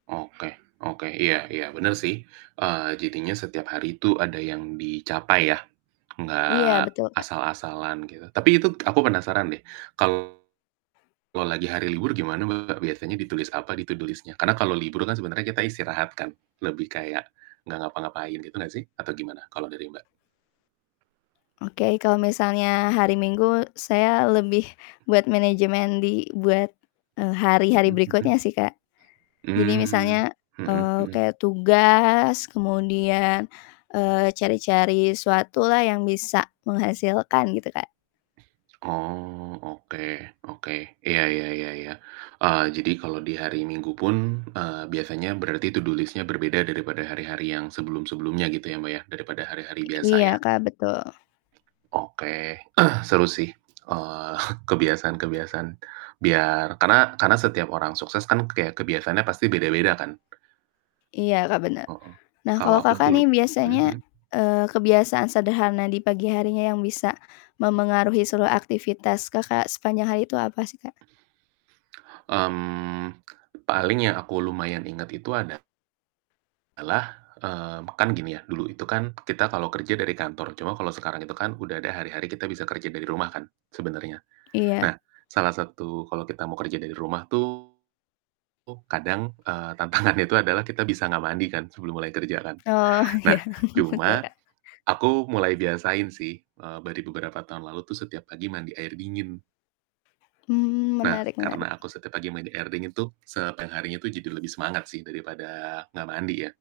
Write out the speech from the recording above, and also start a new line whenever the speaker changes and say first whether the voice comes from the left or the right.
right: Oke, oke, iya iya, bener sih, eee, jadinya setiap hari itu ada yang dicapai ya,
left: Iya,
right: nggak
left: betul, Kak.
right: asal-asalan gitu, tapi itu aku penasaran deh, kalau lagi hari libur gimana, Mbak? Biasanya ditulis apa di to do list-nya? Karena kalau libur kan sebenarnya kita istirahat kan, lebih kayak nggak ngapa-ngapain gitu nggak sih? Atau gimana kalau dari Mbak?
left: Oke, kalau misalnya hari Minggu saya lebih buat manajemen di buat, eee, hari-hari
right: Mhm
left: berikutnya
right: mhm.
left: sih, Kak. Jadi
right: Mmm,
left: misalnya,
right: mhm
left: eee,
right: mhm.
left: kayak tugas kemudian, eee, cari-cari suatu lah yang bisa menghasilkan gitu, Kak.
right: Oh, oke oke, iya ya ya ya, eee, jadi kalau di hari Minggu pun, eee, biasanya berarti to do list-nya berbeda daripada hari-hari yang sebelum-sebelumnya gitu ya, Mbak, ya, daripada hari-hari
left: I
right: biasa
left: iya,
right: ya?
left: Kak, betul.
right: Oke, seru sih, eee, kebiasaan-kebiasaan biar karena karena setiap orang sukses kan ya kebiasaannya pasti beda-beda kan.
left: Iya, Kak, bener.
right: Heeh,
left: Nah
right: kalau
left: kalau,
right: aku
left: Kakak,
right: dul
left: nih
right: mhm
left: biasanya,
right: mhm?
left: eee, kebiasaan sederhana di pagi harinya yang bisa mempengaruhi seluruh aktivitas Kakak sepanjang hari itu apa sih, Kak?
right: Mmm, paling yang aku lumayan inget itu adalah, mmm, kan gini ya, dulu itu kan kita kalau kerja dari kantor, cuma kalau sekarang itu kan udah ada hari-hari kita bisa kerja dari rumah kan sebenarnya.
left: Iya.
right: Nah, salah satu kalau kita mau kerja dari rumah tuh kadang, eee, tantangannya itu adalah kita bisa nggak mandi kan, sebelum mulai kerja kan.
left: Oh, iya,
right: Nah,
left: betul,
right: cuma
left: Kak.
right: aku mulai biasain sih, eee, bari beberapa tahun lalu tuh setiap pagi mandi air dingin.
left: Mmm,
right: Nah,
left: menarik menarik.
right: karena aku setiap pagi mandi air dingin tuh, sepanjang harinya tuh jadi lebih semangat sih daripada nggak mandi ya.